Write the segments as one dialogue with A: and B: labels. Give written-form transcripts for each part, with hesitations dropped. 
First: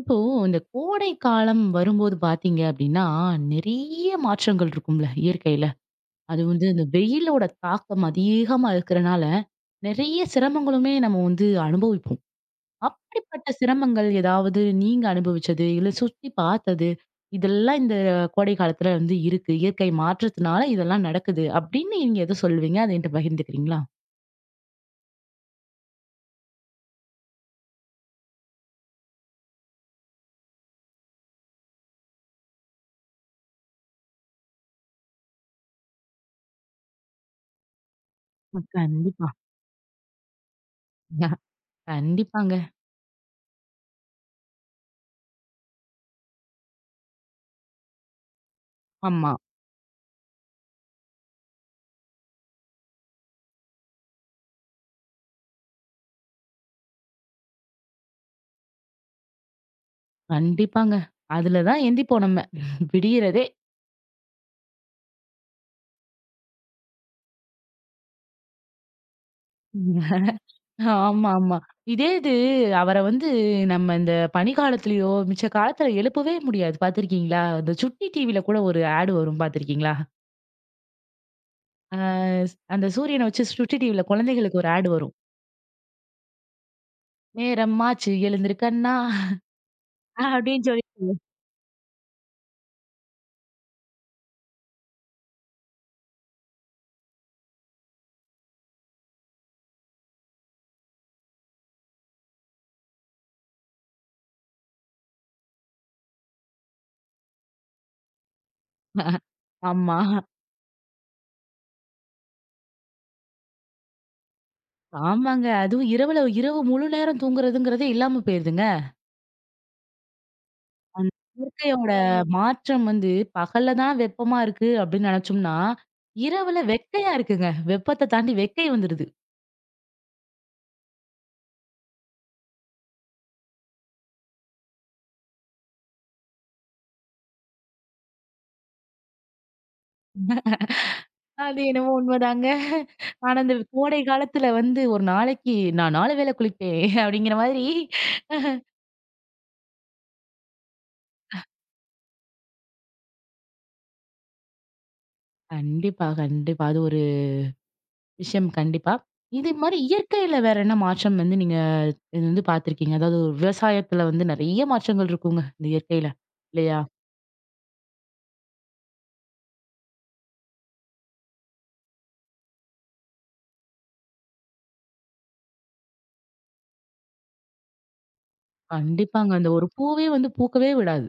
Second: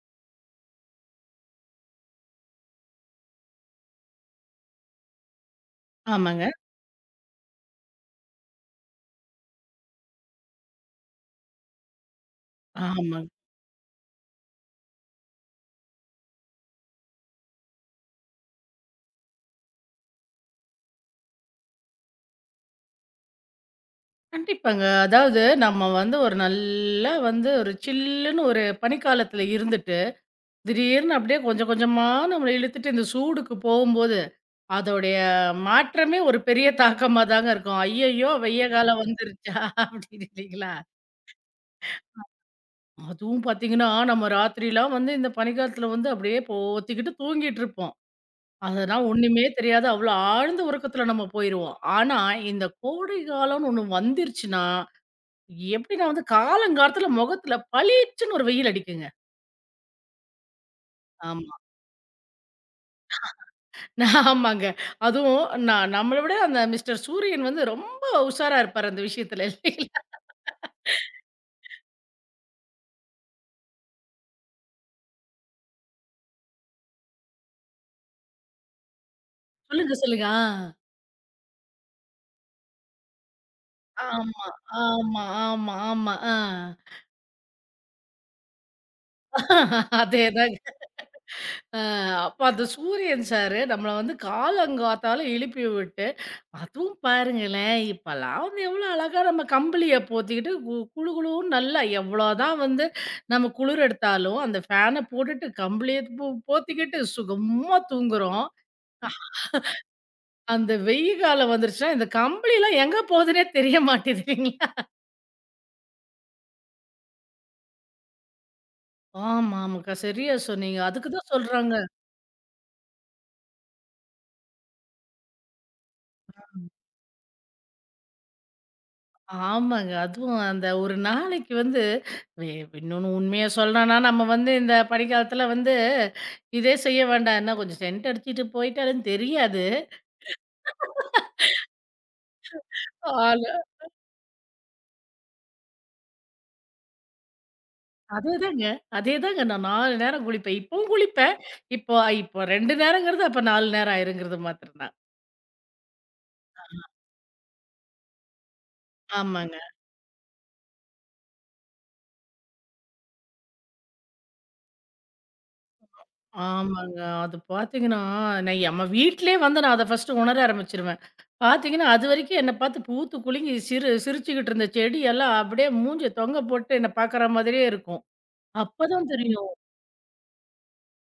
A: இப்போ இந்த கோடை காலம் வரும்போது பாத்தீங்க அப்படின்னா, நிறைய மாற்றங்கள் இருக்கும்ல இயற்கையில. அது
B: ஆமாங்க.
A: வந்து இந்த வெயிலோட தாக்கம் அதிகமா இருக்கிறனால, நிறைய சிரமங்களுமே நம்ம வந்து அனுபவிப்போம்.
B: ஆமாங்க.
A: அப்படிப்பட்ட சிரமங்கள் ஏதாவது நீங்க அனுபவிச்சது, இல்ல சுத்தி பார்த்தது, இதெல்லாம் இந்த கோடை காலத்துல வந்து இருக்கு. இயற்கை மாற்றத்தினால இதெல்லாம் நடக்குது அப்படின்னு நீங்க எத சொல்லுவீங்க? அத என்ட்ட பகிர்ந்துக்கிறீங்களா?
B: கண்டிப்பாங்க. அதாவது நம்ம வந்து ஒரு நல்லா வந்து ஒரு சில்லுன்னு ஒரு பனிக்காலத்துல இருந்துட்டு, திடீர்னு அப்படியே கொஞ்சம் கொஞ்சமா நம்மள இழுத்துட்டு இந்த சூடுக்கு போகும்போது, அதோடைய மாற்றமே ஒரு பெரிய தாக்கமா தாங்க இருக்கும். "ஐயய்யோ! வெய்ய
A: ம்.
B: காலம்
A: கண்டிப்பா.
B: வந்துருச்சா?" அப்படின்னு இல்லைங்களா?
A: ஆ, கண்டிப்பாங்க.
B: அதுவும் பார்த்தீங்கன்னா, நம்ம ராத்திரிலாம் வந்து இந்த பனிக்காலத்துல வந்து அப்படியே போத்திக்கிட்டு தூங்கிட்டு இருப்போம். அதெல்லாம்
A: ஆமா.
B: ஒண்ணுமே தெரியாது. அவ்வளோ ஆழ்ந்த உறக்கத்துல நம்ம போயிருவோம். ஆனா, இந்த கோடை காலம்னு ஒண்ணு வந்துருச்சுன்னா எப்படின்னா வந்து காலங்காலத்துல முகத்துல பளீச்சுன்னு ஒரு வெயில் அடிக்குங்க.
A: கண்டிப்பாங்க.
B: ஆமா.
A: அதுல தான் எந்திப்போம் நம்ம. விடியறதே!
B: நான் ஆமாங்க. அதுவும் நான் நம்மள விட அந்த மிஸ்டர் சூரியன் வந்து ரொம்ப உஷாரா இருப்பாரு அந்த விஷயத்துல இல்லைங்களா?
A: ஆமா, ஆமா. இதே இது அவர வந்து நம்ம இந்த பனிக்காலத்துலயோ, மிச்ச காலத்துல எழுப்பவே முடியாது பார்த்துருக்கீங்களா? இந்த சுட்டி டிவில கூட ஒரு ஆட் வரும்
B: சொல்லுங்க,
A: பார்த்துருக்கீங்களா?
B: சொல்லுங்க.
A: அ அந்த சூரியன வச்சு சுட்டி டிவில
B: ஆ. ஆமா,
A: குழந்தைகளுக்கு ஒரு ஆட் வரும்.
B: ஆமா, ஆமா, ஆமா. ஆ.
A: "நேரமாச்சு எழுந்திரு கண்ணா"
B: அதேதாங்க.
A: அப்படின்னு சொல்லி
B: அ அப்ப அந்த சூரியன் சாரு நம்மள வந்து காலங்காத்தால எழுப்பி விட்டு, அதுவும் பாருங்களேன், இப்பலாம் வந்து எவ்வளோ அழகா நம்ம கம்பளிய போத்திக்கிட்டு கு குளு குளுன்னு நல்லா எவ்வளோதான் வந்து நம்ம குளிர் எடுத்தாலும், அந்த ஃபேன போட்டுட்டு கம்பளிய போத்திக்கிட்டு சுகமா தூங்குறோம்.
A: ஆமா.
B: அந்த வெய்ய காலம் வந்துருச்சுன்னா, இந்த கம்பளிலாம் எங்க போகுதுன்னே தெரிய மாட்டேது இல்லைங்களா?
A: ஆமாங்க. அதுவும் இரவுல இரவு முழு நேரம் தூங்குறதுங்கிறதே இல்லாம போயிருதுங்க.
B: ஆமாமாக்கா. சரியா சொன்னீங்க. அதுக்கு
A: அந்த
B: தான் சொல்றாங்க.
A: இயற்கையோட மாற்றம் வந்து பகல்ல தான் வெப்பமா இருக்கு அப்படின்னு நெனைச்சோம்னா, இரவுல வெக்கையா இருக்குங்க. வெப்பத்த தாண்டி வெக்கை வந்துருது.
B: ஆமாங்க. அதுவும் அந்த ஒரு நாளைக்கு வந்து வே இன்னொன்னு உண்மைய சொல்லணும்னா, நம்ம வந்து இந்த பனிக்காலத்துல வந்து இதே செய்ய வேண்டாம். என்ன கொஞ்சம் சென்ட் அடிச்சுட்டு போயிட்டாலும் தெரியாது.
A: அது என்னமோ உண்மைதாங்க. ஆனா,
B: ஆளு
A: இந்த கோடை காலத்துல வந்து ஒரு நாளைக்கு நான் 4 வேளை குளிப்பேன் அப்படிங்கிற மாதிரி
B: அதேதாங்க, அதேதாங்க. நான் 4 நேரம் குளிப்பேன். இப்பவும் குளிப்பேன். இப்போ இப்போ 2 நேரங்கிறது அப்ப 4 நேரம் ஆயிருங்கிறது மாத்திரம் தான்.
A: கண்டிப்பா, கண்டிப்பா. அது ஒரு விஷயம் கண்டிப்பா. இது
B: ஆமாங்க.
A: மாரி இயற்கையில வேற என்ன மாற்றம் வந்து நீங்க இது வந்து பார்த்துருக்கீங்க? அதாவது ஒரு விவசாயத்துல வந்து நெறைய மாற்றங்கள் இருக்குங்க, இந்த இயற்கையில. இல்லையா?
B: ஆமாங்க. அது பார்த்தீங்கன்னா, நான் நம்ம வீட்லயே வந்து நான் அத ஃபர்ஸ்ட்டு உணர ஆரம்பிச்சுருவேன். பார்த்தீங்கன்னா, அதுவரைக்கும் என்ன பார்த்து பூத்து குலுங்கி சிரி சிரிச்சுக்கிட்டு இருந்த செடியெல்லாம் அப்படியே மூஞ்சிய தொங்க போட்டு என்ன பார்க்குற மாதிரியே இருக்கும். அப்பதான்
A: கண்டிப்பாங்க. அந்த
B: தெரியும்.
A: ஒரு பூவே வந்து பூக்கவே விடாது.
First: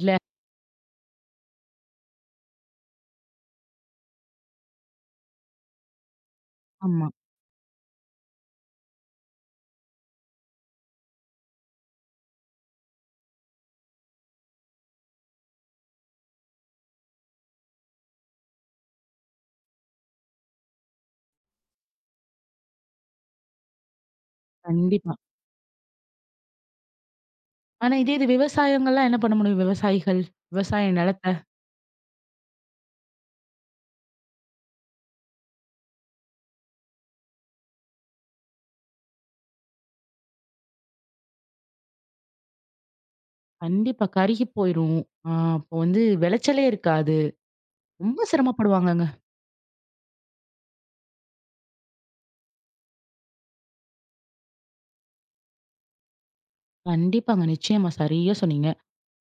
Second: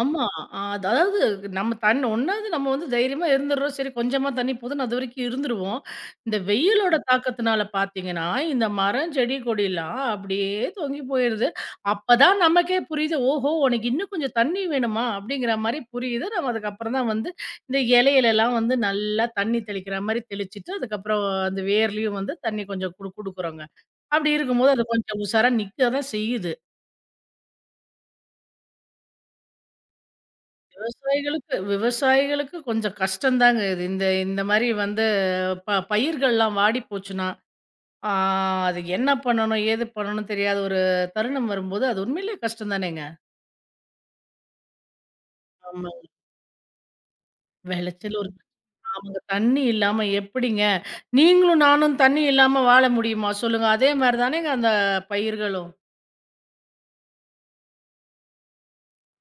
A: இல்ல?
B: அதாவது நம்ம தண்ணி ஒண்ணாவது நம்ம வந்து தைரியமா இருந்துடுறோம். சரி கொஞ்சமா தண்ணி போதுன்னு அதுவரைக்கும் இருந்துருவோம். இந்த வெயிலோட
A: ஆமா.
B: தாக்கத்தினால பார்த்தீங்கன்னா, இந்த மரம், செடி, கொடிலாம் அப்படியே தொங்கி போயிருது. அப்பதான் நமக்கே புரியுது, "ஓஹோ! உனக்கு இன்னும் கொஞ்சம் தண்ணி வேணுமா?" அப்படிங்கிற மாரி புரியுது. நம்ம அதுக்கப்புறம் தான் வந்து இந்த இலையிலலாம் வந்து நல்லா தண்ணி தெளிக்கிற மாரி தெளிச்சுட்டு, அதுக்கப்புறம் அந்த வேர்லயும் வந்து தண்ணி கொஞ்சம் குடு குடுக்குறோங்க. அப்படி இருக்கும்போது அது
A: கண்டிப்பா.
B: கொஞ்சம் உஷாரா நிக்க தான் செய்யுது.
A: ஆனா இதே இது விவசாயங்கள்லாம் என்ன பண்ண முடியும்? விவசாயிகள், விவசாய நிலத்த
B: விவசாயிகளுக்கு விவசாயிகளுக்கு கொஞ்சம் கஷ்டம்தாங்க இது. இந்த இந்த மாரி வந்து பயிர்கள்லாம் வாடி போச்சுன்னா, ஆ அது என்ன பண்ணணும்? ஏது பண்ணணும்னு தெரியாத ஒரு தருணம் வரும்போது, அது உண்மையிலேயே கஷ்டம் தானேங்க.
A: கண்டிப்பா கருகி போயிரும். ஆ அப்போ வந்து
B: ஆமாங்க.
A: விளைச்சலே இருக்காது.
B: விளைச்சல்
A: ரொம்ப
B: ஒரு
A: சிரமப்படுவாங்கங்க.
B: ஆமாங்க. தண்ணி இல்லாம எப்படிங்க? நீங்களும் நானும் தண்ணி இல்லாம வாழ முடியுமா? சொல்லுங்க. அதே மாரி தானேங்க அந்த பயிர்களும்.
A: கண்டிப்பாங்க. நிச்சயமா. சரியா சொன்னீங்க.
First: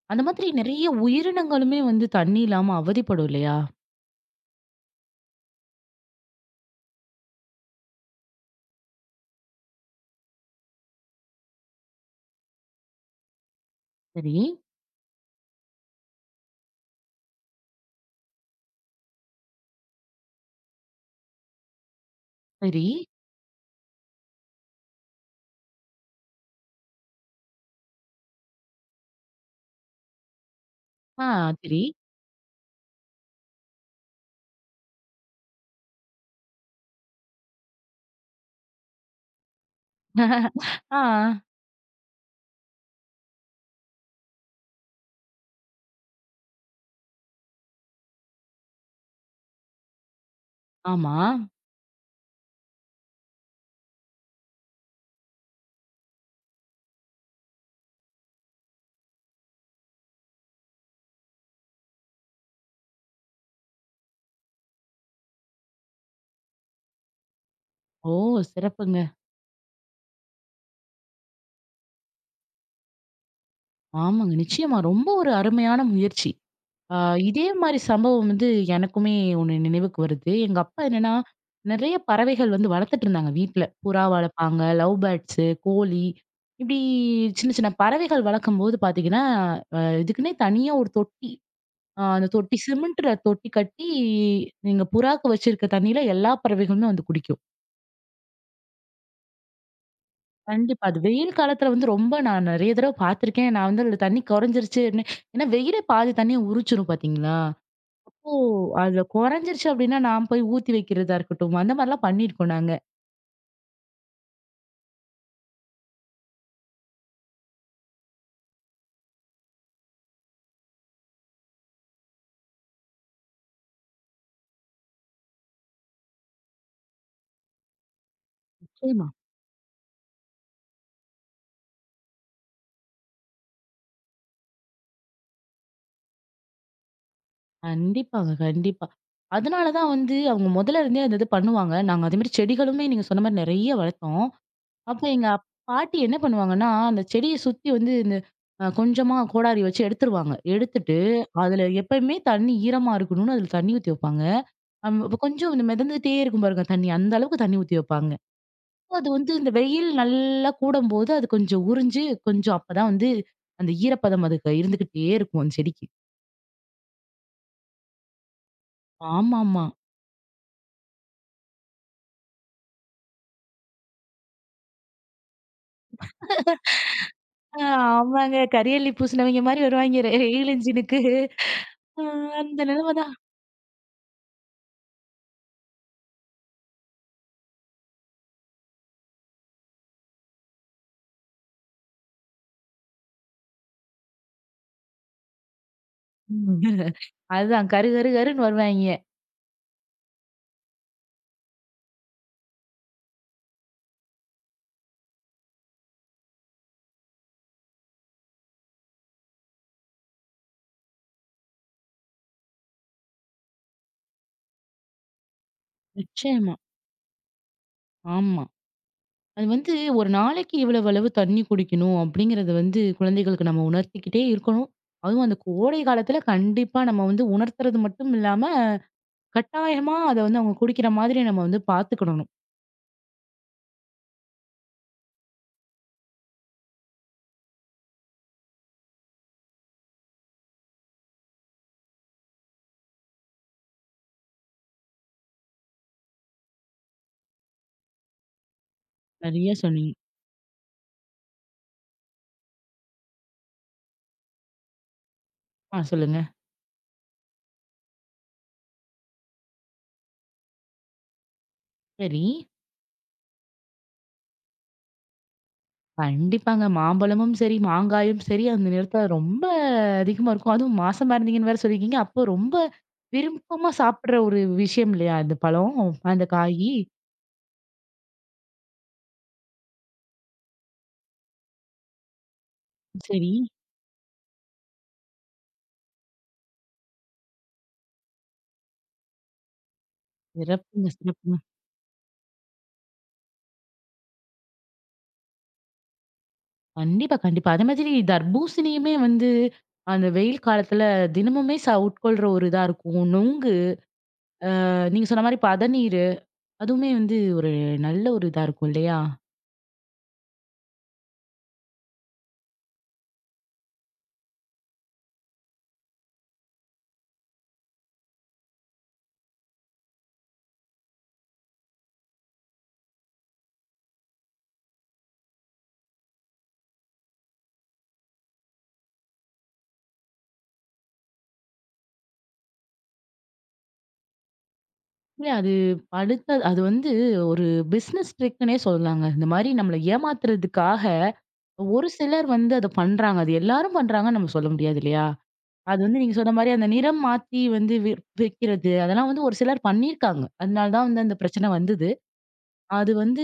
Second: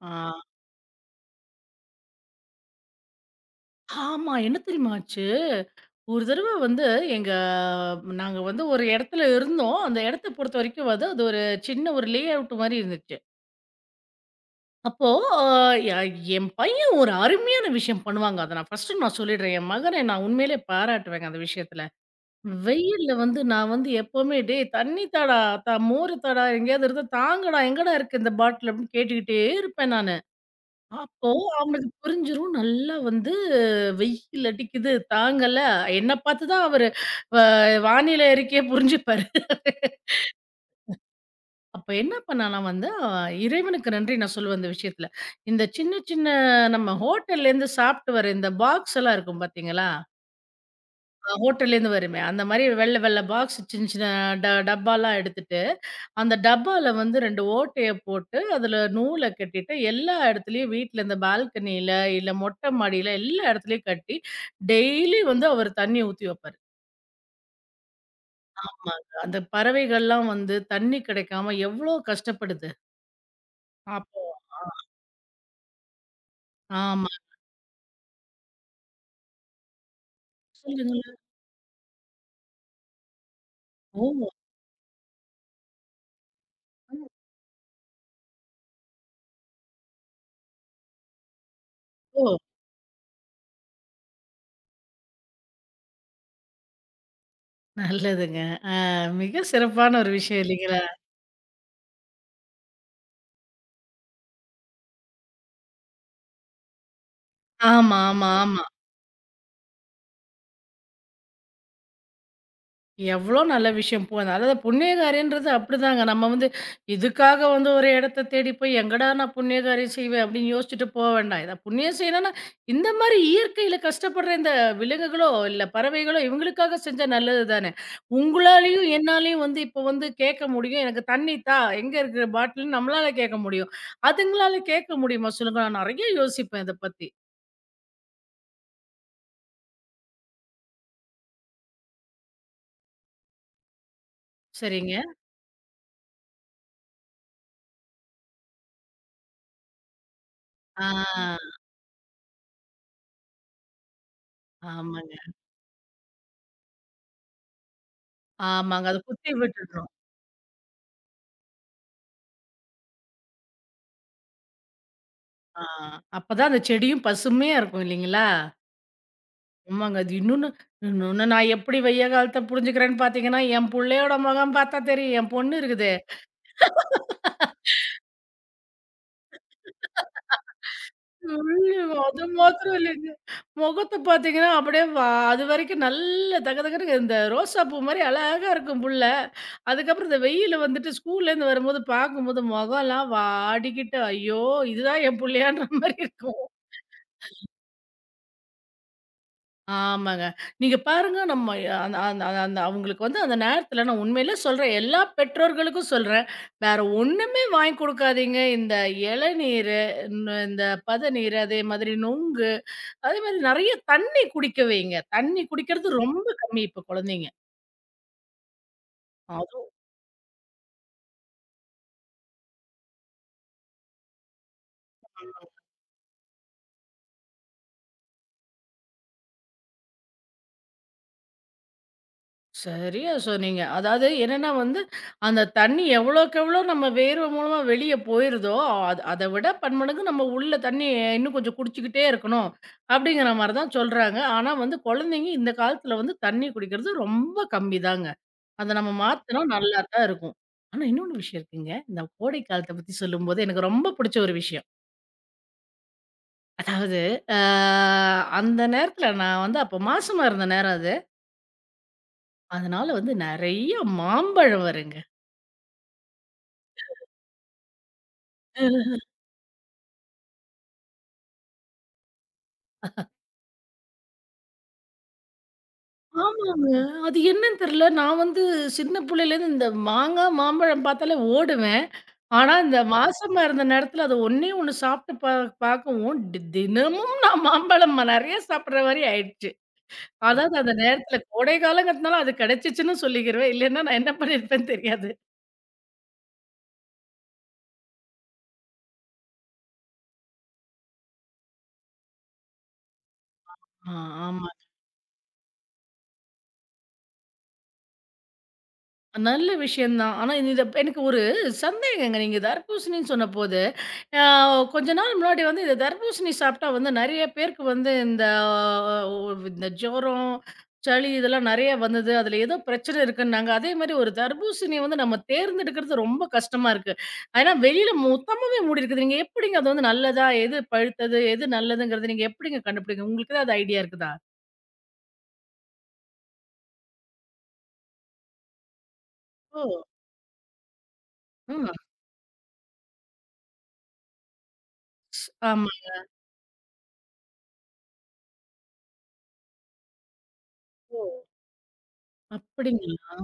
B: ஆ.
A: அந்த மாதிரி நெறைய உயிரினங்களுமே வந்து தண்ணி இல்லாம அவதிப்படும் இல்லையா?
B: ஆமா. என்ன தெரியுமா ஆச்சு? ஒரு தடவ வந்து எங்க நாங்க வந்து ஒரு இடத்துல இருந்தோம். அந்த இடத்த பொறுத்தவரைக்கும் வந்து அது ஒரு சின்ன ஒரு லே அவுட் மாரி இருந்துச்சு.
A: சரி,
B: அப்போ அ ய என் பையன் ஒரு அருமையான விஷயம் பண்ணுவாங்க. அத நான் ஃபர்ஸ்ட்டு நான் சொல்லிடுறேன். என் மகனை நான் உண்மையிலே பாராட்டுவேங்க அந்த விஷயத்துல. ம்.
A: சரி.
B: வெயில்ல வந்து நான் வந்து எப்பவுமே "டேய் தண்ணி தாடா, மோரு தாடா, எங்கேயாவது இருந்தா தாங்கடா, எங்கடா இருக்கு இந்த பாட்டில்?" அப்படின்னு கேட்டுக்கிட்டே இருப்பேன் நானு.
A: ஆ,
B: அப்போ
A: சரி.
B: அவனுக்கு புரிஞ்சிரும் நல்லா வந்து வெயில் அடிக்குது தாங்கல, என்ன பார்த்து தான் அவரு வ வானிலை அறிக்கைய புரிஞ்சுப்பாரு.
A: ஆ,
B: அப்ப என்ன பண்ணேன்னா வந்து, இறைவனுக்கு நன்றி நான் சொல்லுவேன் இந்த விஷயத்துல. இந்த சின்ன சின்ன நம்ம ஹோட்டல்லேருந்து சாப்பிட்டு வர இந்த பாக்ஸ் எல்லாம் இருக்கும் பார்த்தீங்களா?
A: ஆமா.
B: ஹோட்டல்லேருந்து வருமே, அந்த மாரி வெள்ள வெள்ள பாக்ஸ் சின்ன சின்ன டப்பாலாம் எடுத்துட்டு, அந்த டப்பால வந்து 2 ஓட்டைய போட்டு, அதில நூல கட்டிட்டு, எல்லா இடத்துலயும் வீட்ல இந்த பால்கனியில, இல்ல மொட்டை மாடியில எல்லா இடத்துலயும் கட்டி, டெய்லி வந்து அவரு தண்ணி ஊத்தி வைப்பாரு.
A: ஓ! சிறப்புங்க.
B: ஆமாங்க. அந்த பறவைகள்லாம் வந்து தண்ணி கிடைக்காம எவ்ளோ கஷ்டப்படுது. அப்போ
A: ஆமாங்க. நிச்சயமா. ரொம்ப ஒரு அருமையான முயற்சி. ஆ
B: ஆமா.
A: இதே மாரி சம்பவம் வந்து எனக்குமே ஒண்ணு நினைவுக்கு வருது. எங்க அப்பா
B: சொல்லுங்க.
A: என்னன்னா, நெறைய பறவைகள் வந்து வளர்த்துட்டு இருந்தாங்க வீட்ல. புறா
B: ஓ!
A: வளர்ப்பாங்க, லவ் பேர்ட்ஸு, கோழி இப்படி சின்ன சின்ன பறவைகள் வளர்க்கும்போது பார்த்தீங்கன்னா, இதுக்குன்னே தனியா ஒரு தொட்டி. ஆ அந்த
B: ஓ!
A: தொட்டி சிமெண்ட்ல தொட்டி கட்டி, நீங்க புறாக்கு வச்சிருக்க தண்ணீல எல்லா பறவைகளுமே வந்து குடிக்கும்.
B: நல்லதுங்க. மிக சிறப்பான ஒரு விஷயம் இல்லைங்களா?
A: கண்டிப்பா. அது வெயில் காலத்துல வந்து ரொம்ப நான் நெறைய தடவ பார்த்துருக்கேன். நான் வந்து அதில தண்ணி குறைஞ்சிருச்சுன்னு ஏன்னா வெயிலே பாதி தண்ணிய உரிச்சிரும் பார்த்தீங்களா?
B: ஆமா, ஆமா,
A: அப்போ
B: ஆமா.
A: அதுல குறைஞ்சிருச்சு அப்டின்னா, நான் போய் ஊத்தி வைக்கிறதா இருக்கட்டும், அந்த மாரிலாம் பண்ணியிருக்கோம் நாங்க.
B: எவ்ளோ நல்ல விஷயம். போ அதாவது புண்ணியகாரியன்றது அப்படிதாங்க. நம்ம வந்து இதுக்காக வந்து ஒரு இடத்த தேடி போய் எங்கடா நான் புண்ணியகாரியம் செய்வேன் அப்படின்னு யோசிச்சுட்டு போ வேண்டாம். இத புண்ணியம் செய்யணும்னா இந்த மாரி இயற்கையில கஷ்டப்படுற இந்த விலங்குகளோ, இல்ல பறவைகளோ இவங்களுக்காக செஞ்சா நல்லது தானே. உங்களாலயும்
A: நிச்சயமா.
B: என்னாலயும் வந்து இப்போ வந்து கேட்க முடியும். எனக்கு தண்ணி தா எங்க இருக்கிற பாட்டில்ன்னு நம்மளால கேட்க முடியும். அதுங்களால கேட்க முடியுமா சொல்லுங்க? நான் நெறைய யோசிப்பேன் இத பத்தி.
A: கண்டிப்பாங்க, கண்டிப்பா. அதனால தான் வந்து அவங்க முதல்ல இருந்தே அந்த இது பண்ணுவாங்க. நாங்க அதேமாரி செடிகளுமே நீங்க சொன்ன மாரி நெறைய வளர்த்தோம்.
B: சரிங்க.
A: அப்ப எங்க பாட்டி என்ன பண்ணுவாங்கன்னா, அந்த செடிய சுத்தி வந்து இந்த கொஞ்சமா கோடாரி வச்சு எடுத்துருவாங்க.
B: ஆ,
A: எடுத்துட்டு அதுல எப்பயுமே தண்ணி ஈரமா இருக்கணும்னு அதுல தண்ணி ஊத்தி வைப்பாங்க.
B: ஆமாங்க.
A: அப்ப கொஞ்சம் இந்த மிதந்துட்டே இருக்கும் பாருங்க தண்ணி, அந்த அளவுக்கு தண்ணி ஊத்தி வைப்பாங்க.
B: ஆமாங்க. அத
A: அது
B: குத்தி
A: வந்து இந்த வெயில்
B: விட்டுடுறோம்.
A: நல்லா கூடும்போது அது கொஞ்சம் உறிஞ்சு கொஞ்சம் அப்பதான் வந்து அந்த ஈரப்பதம் அதுக்கு இருந்துகிட்டே இருக்கும் அந்த
B: ஆ,
A: செடிக்கு.
B: அப்பதான் அந்த செடியும் பசுமையா இருக்கும் இல்லைங்களா?
A: ஆமாமா.
B: ஆமாங்க. அது இன்னொன்னு இன்னொன்னு நான் எப்படி வெய்ய காலத்த புரிஞ்சுக்கிறேன்னு பார்த்தீங்கன்னா, என் புள்ளையோட முகம் பார்த்தா தெரியும். என் பொண்ணு இருக்குதே.
A: அ ஆமாங்க. கரியல்லி பூசினவங்க மாரி வருவாய்ங்க. வெயில் இன்ஜினுக்கு.
B: ஐயோ!
A: அ
B: அது
A: அந்த
B: மாத்திரம்
A: நிலைமை
B: இல்லைங்க.
A: தான்.
B: முகத்த பார்த்தீங்கன்னா, அப்படியே அதுவரைக்கும் நல்ல தகதகன்னு இந்த ரோசா பூ மாரி அழகா இருக்கும் புள்ள. அதுக்கப்புறம் இந்த வெயில்ல வந்துட்டு ஸ்கூல்லேருந்து வரும்போது பார்க்கும்போது முகம்லாம் வாடிக்கிட்டு, ஐயோ! இதுதான் என் புள்ளையான்ற மாரி இருக்கும்.
A: அதுதான் கரு கரு கருன்னு வருவாய்ங்க.
B: ஆமாங்க. நீங்க பாருங்க நம்ம அந்த அந்த அந்த அந்த- அவங்களுக்கு வந்து அந்த நேரத்தில நான் உண்மையிலே சொல்றேன். எல்லா பெற்றோர்களுக்கும் சொல்றேன். வேற ஒண்ணுமே வாங்கி குடுக்காதீங்க. இந்த இளநீரு, இந்த இந்த பதநீர், அதே மாதிரி நுங்கு, அதே மாதிரி நெறைய தண்ணி குடிக்க வைங்க. தண்ணி குடிக்கிறது ரொம்ப
A: நிச்சயமா.
B: கம்மி இப்ப குழந்தைங்க.
A: ஆமா. அது வந்து
B: அதுவும்
A: ஒரு நாளைக்கு இவ்வளவு அளவு தண்ணீ குடிக்கணும் அப்படிங்கிறத வந்து குழந்தைகளுக்கு நம்ம உணர்த்திக்கிட்டே இருக்கணும். அதுவும் அந்த கோடை காலத்துல கண்டிப்பா நம்ம வந்து உணர்த்துறது மட்டும் இல்லாம, கட்டாயமா அத வந்து அவங்க குடிக்கிற மாதிரி நம்ம வந்து பார்த்துக்கிடணும்.
B: சரியா சொன்னீங்க. அதாவது என்னன்னா வந்து, அந்த தண்ணி எவ்வளோக்கெவ்வளோ நம்ம வேர்வை மூலமா வெளிய போயிருதோ, அது அத விட பன்மடங்கு நம்ம உள்ள தண்ணிய இன்னும் கொஞ்சம் குடிச்சுக்கிட்டே இருக்கணும். அப்படிங்கிற மாரி தான் சொல்றாங்க. ஆனா வந்து குழந்தைங்க இந்த காலத்துல வந்து தண்ணி குடிக்கிறது ரொம்ப கம்மி தாங்க. அத நம்ம மாத்துனா
A: சரியா
B: நல்லா
A: சொன்னீங்க.
B: தான் இருக்கும். ஆனா இன்னொன்னு விஷயம் இருக்குங்க. இந்த கோடை காலத்த பத்தி சொல்லும்போது எனக்கு ரொம்ப புடிச்ச ஒரு விஷயம்.
A: ஆ சொல்லுங்க.
B: அதாவது அ அந்த நேரத்துல நான் வந்து அப்ப மாசமா இருந்த நேரம் அது.
A: சரி.
B: அதனால வந்து நெறைய மாம்பழம் வருங்க.
A: கண்டிப்பாங்க. மாம்பழமும் சரி, மாங்காயும் சரி அந்த நேரத்துல ரொம்ப அதிகமா இருக்கும். அதுவும் மாசமா இருந்தீங்கன்னு வேற சொல்லியிருக்கீங்க. அப்போ ரொம்ப விருப்பமா சாப்பிடுற ஒரு விஷயம் இல்லையா? அந்த பழம், அந்த
B: ஆமாங்க.
A: காயி.
B: அது என்னன்னு தெரியல. நான் வந்து சின்ன புள்ளையிலேருந்து இந்த மாங்கா, மாம்பழம் பார்த்தாலே ஓடுவேன். ஆனா, இந்த
A: சரி.
B: மாசமா இருந்த நேரத்தில அத ஒண்ணே ஒண்ணு சாப்பிட்டு பார்க்கவும், தினமும் நான் மாம்பழம் நெறைய சாப்பிடுற மாரி ஆயிடுச்சு. அதாவது அந்த
A: சிறப்புங்க,
B: நேரத்தில
A: சிறப்புங்க.
B: கோடை காலங்கிறதுனால அது கிடைச்சுச்சுன்னு சொல்லிக்கிருவேன். இல்லைன்னா நான் என்ன பண்ணியிருப்பேன்னு தெரியாது.
A: கண்டிப்பா, கண்டிப்பா. அதே மாதிரி தர்பூசணியுமே வந்து அந்த வெயில் காலத்துல தினமுமே உட்கொள்ற ஒரு இதா இருக்கும். நுங்கு
B: ஆ ஆமா.
A: நீங்க சொன்ன மாரி பதநீரு, அதுவுமே வந்து ஒரு நல்ல ஒரு இதா இருக்கும் இல்லையா?
B: நல்ல விஷயம் தான். ஆனா இது இத எனக்கு ஒரு சந்தேகங்க. நீங்க தர்பூசணின்னு சொன்னபோது, அ கொஞ்ச நாள் முன்னாடி வந்து இந்த தர்பூசணி சாப்பிட்டா வந்து நெறைய பேருக்கு வந்து இந்த ஒ இந்த ஜுரம், சளி இதெல்லாம் நெறைய வந்தது. அதுல ஏதோ பிரச்சனை இருக்குன்னாங்க. அதே மாரி ஒரு தர்பூசணிய வந்து நம்ம தேர்ந்தெடுக்கிறது ரொம்ப கஷ்டமா இருக்கு. ஏன்னா வெளியில மொத்தமாவே மூடி இருக்குது. நீங்க எப்படிங்க அது வந்து நல்லதா? எது பழுத்தது? எது நல்லதுங்கிறத நீங்க எப்படிங்க கண்டுபிடிங்க? உங்களுக்கு ஏதாவது ஐடியா இருக்குதா?
A: இல்ல அது படுத்த அது வந்து ஒரு பிசினஸ் ட்ரிக்ன்னே சொல்லலாங்க. இந்த மாரி
B: ஓ!
A: நம்மள ஏமாத்துறதுக்காக
B: ம்.
A: ஒரு சிலர் வந்து அத பண்றாங்க. அது எல்லாரும் பண்றாங்கன்னு நம்ம சொல்ல முடியாது இல்லையா?
B: ஆமா.
A: அது வந்து நீங்க சொன்ன மாரி அந்த நிறம் மாத்தி வந்து விக்கிறது, அதெல்லாம் வந்து ஒரு சிலர் பண்ணியிருக்காங்க. அதனால தான் வந்து அந்த
B: ஓ!
A: பிரச்சனை வந்தது. அது
B: அப்படிங்களா?
A: வந்து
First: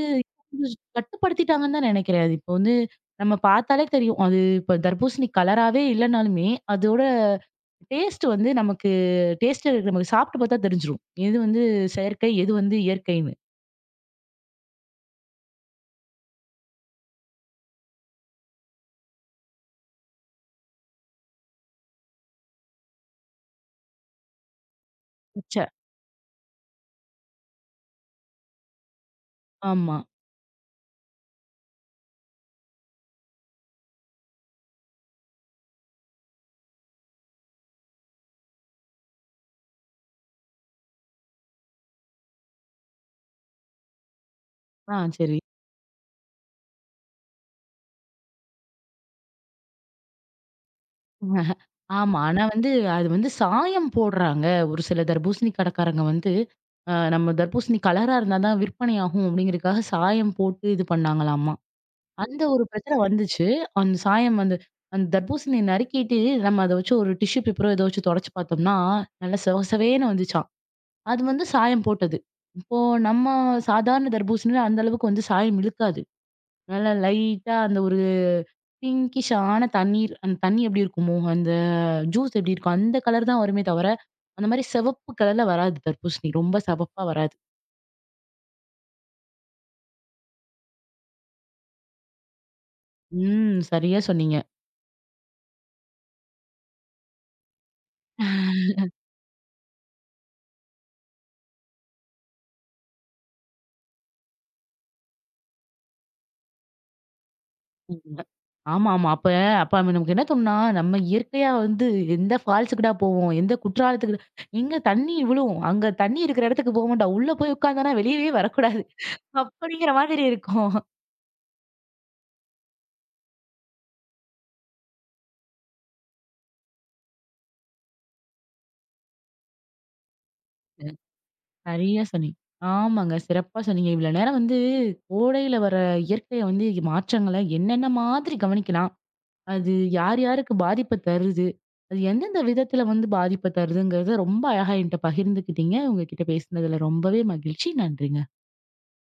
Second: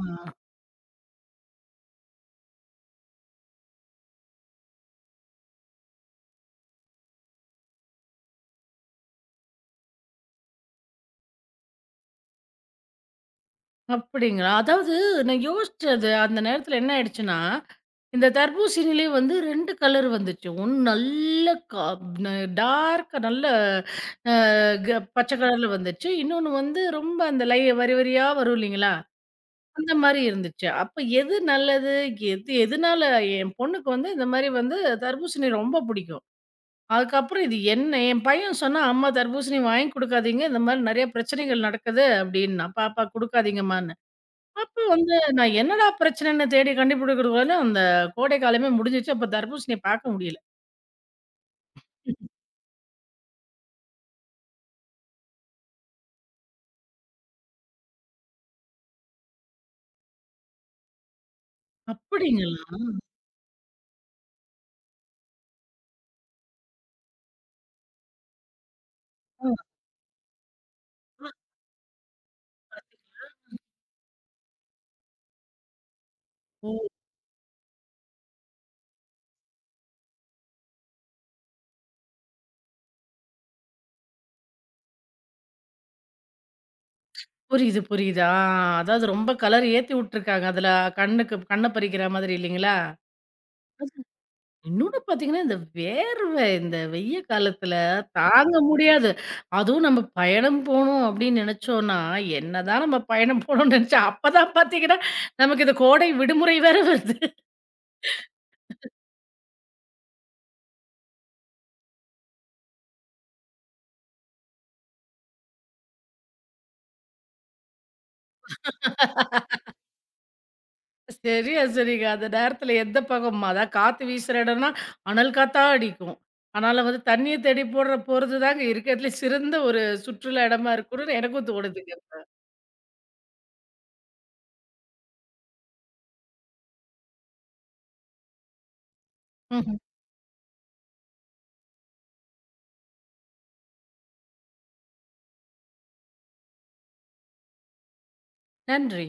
A: கொஞ்சம் கட்டுப்படுத்திட்டாங்கன்னு தான் நினைக்கிறேன். அது இப்போ வந்து நம்ம பார்த்தாலே தெரியும். அது இப்ப தர்பூசணி கலராவே இல்லனாலுமே, அதோட டேஸ்ட் வந்து நமக்கு டேஸ்ட் நமக்கு சாப்பிட்டு பார்த்தா தெரிஞ்சிரும். எது வந்து செயற்கை, எது வந்து இயற்கைன்னு.
B: அப்படிங்களா? அதாவது நான் யோசிச்சது அந்த நேரத்துல என்ன ஆயிடுச்சுன்னா, இந்த தர்பூசணியிலே வந்து 2 கலர் வந்துச்சு. ஒண்ணு நல்ல க ந டார்க்கா நல்ல அ க பச்சை
A: ச்ச
B: கலர்ல வந்துச்சு. இன்னொன்னு வந்து ரொம்ப அந்த வரி வரியா வரும் இல்லைங்களா? அந்த
A: ஆமா.
B: மாரி இருந்துச்சு. அப்ப எது நல்லது? எது எதுனால என் பொண்ணுக்கு வந்து இந்த மாரி வந்து தர்பூசணி ரொம்ப பிடிக்கும். அதுக்கப்புறம் இது என்ன? என் பையன் சொன்னா, "அம்மா தர்பூசணி வாங்கி குடுக்காதீங்க. இந்த மாரி நெறைய பிரச்சனைகள் நடக்குது" அப்படின்னா. "பாப்பா குடுக்காதீங்கம்மா" அப்ப
A: ஆ
B: வந்து
A: சரி.
B: நான் என்னடா பிரச்சனைன்னு தேடி கண்டுபிடிக்கிறதுக்குள்ள அந்த கோடை காலமே முடிஞ்சிருச்சு. அப்ப தர்பூசணிய பார்க்க முடியல.
A: ஆமா. ஆனா வந்து அது வந்து சாயம் போடுறாங்க. ஒரு சில தர்பூசணி கடைக்காரங்க வந்து, அ நம்ம தர்பூசணி கலரா இருந்தா தான் விற்பனை ஆகும் அப்படிங்கிறதுக்காக சாயம் போட்டு இது பண்ணாங்களாமா. அந்த
B: அப்படிங்களா?
A: ஒரு பிரச்சனை வந்துச்சு. அந்த சாயம் வந்து அந்த தர்பூசணிய நறுக்கிட்டு, நம்ம அத வச்சு ஒரு டிஷ்யூ பேப்பரோ ஏதோ வச்சு தொடச்சு பார்த்தோம்னா, நல்லா
B: அ.
A: செவ செவேன்னு வந்துச்சாம். அது
B: ஆ.
A: வந்து சாயம் போட்டது. இப்போ நம்ம சாதாரண தர்பூசணியில அந்த அளவுக்கு வந்து சாயம் இழுக்காது.
B: ஓ!
A: நல்லா லைட்டா அந்த ஒரு பிங்கிஷான தண்ணீர் அந்த தண்ணி எப்படி இருக்குமோ, அந்த ஜூஸ் எப்படி இருக்கும், அந்த கலர் தான் வருமே தவிர, அந்த மாரி சிவப்பு கலர்ல வராது தர்பூசணி. ரொம்ப சிவப்பா வராது.
B: புரியுது, புரியுது. ஆ அதாவது ரொம்ப கலர் ஏத்தி விட்டுருக்காங்க. அதுல கண்ணுக்கு கண்ண பறிக்கிற மாதிரி இல்லைங்களா?
A: ம்.
B: அது
A: சரியா சொன்னீங்க.
B: இன்னொன்னு பார்த்தீங்கன்னா, இந்த வேர்வை இந்த வெய்ய காலத்துல தாங்க முடியாது. அதுவும் நம்ம பயணம் போணும் அப்படின்னு நினைச்சோம்னா, என்னதான் நம்ம பயணம் போணும்னு நினைச்சா அப்பதான் பார்த்தீங்கன்னா, நமக்கு இந்த கோடை விடுமுறை வேற வருது.
A: ம். ஆமா, ஆமா. அப்ப அப்ப அவன் நமக்கு என்ன தோணும்னா, நம்ம இயற்கையா வந்து எந்த ஃபால்ஸுக்குடா போவோம்? எந்த குற்றாலத்துக்கு எங்க தண்ணி விழும். அங்க தண்ணி இருக்கிற இடத்துக்கு போமாட்டா. உள்ள போய் உட்கார்ந்தானா வெளியவே வரக்கூடாது. அப்படிங்கிற மாதிரி இருக்கும்.
B: சரியா சொன்னீங்க. அந்த நேரத்துல எந்த பக்கம் அதான் காத்து வீசுற இடம்னா, அனல் காத்தா அடிக்கும். ஆனாலும் வந்து தண்ணிய தேடி போடுற போறது தாங்க இருக்கிறதுலே சிறந்த ஒரு சுற்றுலா இடமா இருக்கும்னு எனக்கும் தோணுதுங்க.
A: சரியா சொன்னீங்க. ஆமாங்க. சிறப்பா சொன்னீங்க. இவ்வளோ நேரம் வந்து கோடையில வர இயற்கைய வந்து மாற்றங்கள என்னென்ன மாதிரி கவனிக்கலாம்? அது
B: ம்ஹ்ம்.
A: யார் யாருக்கு பாதிப்ப தருது? அது எந்தெந்த விதத்தில வந்து பாதிப்ப தருதுங்கிறத ரொம்ப அழகா என்கிட்ட பகிர்ந்துக்கிட்டீங்க. உங்க கிட்ட பேசினதுல ரொம்பவே மகிழ்ச்சி. நன்றிங்க.
B: நன்றி.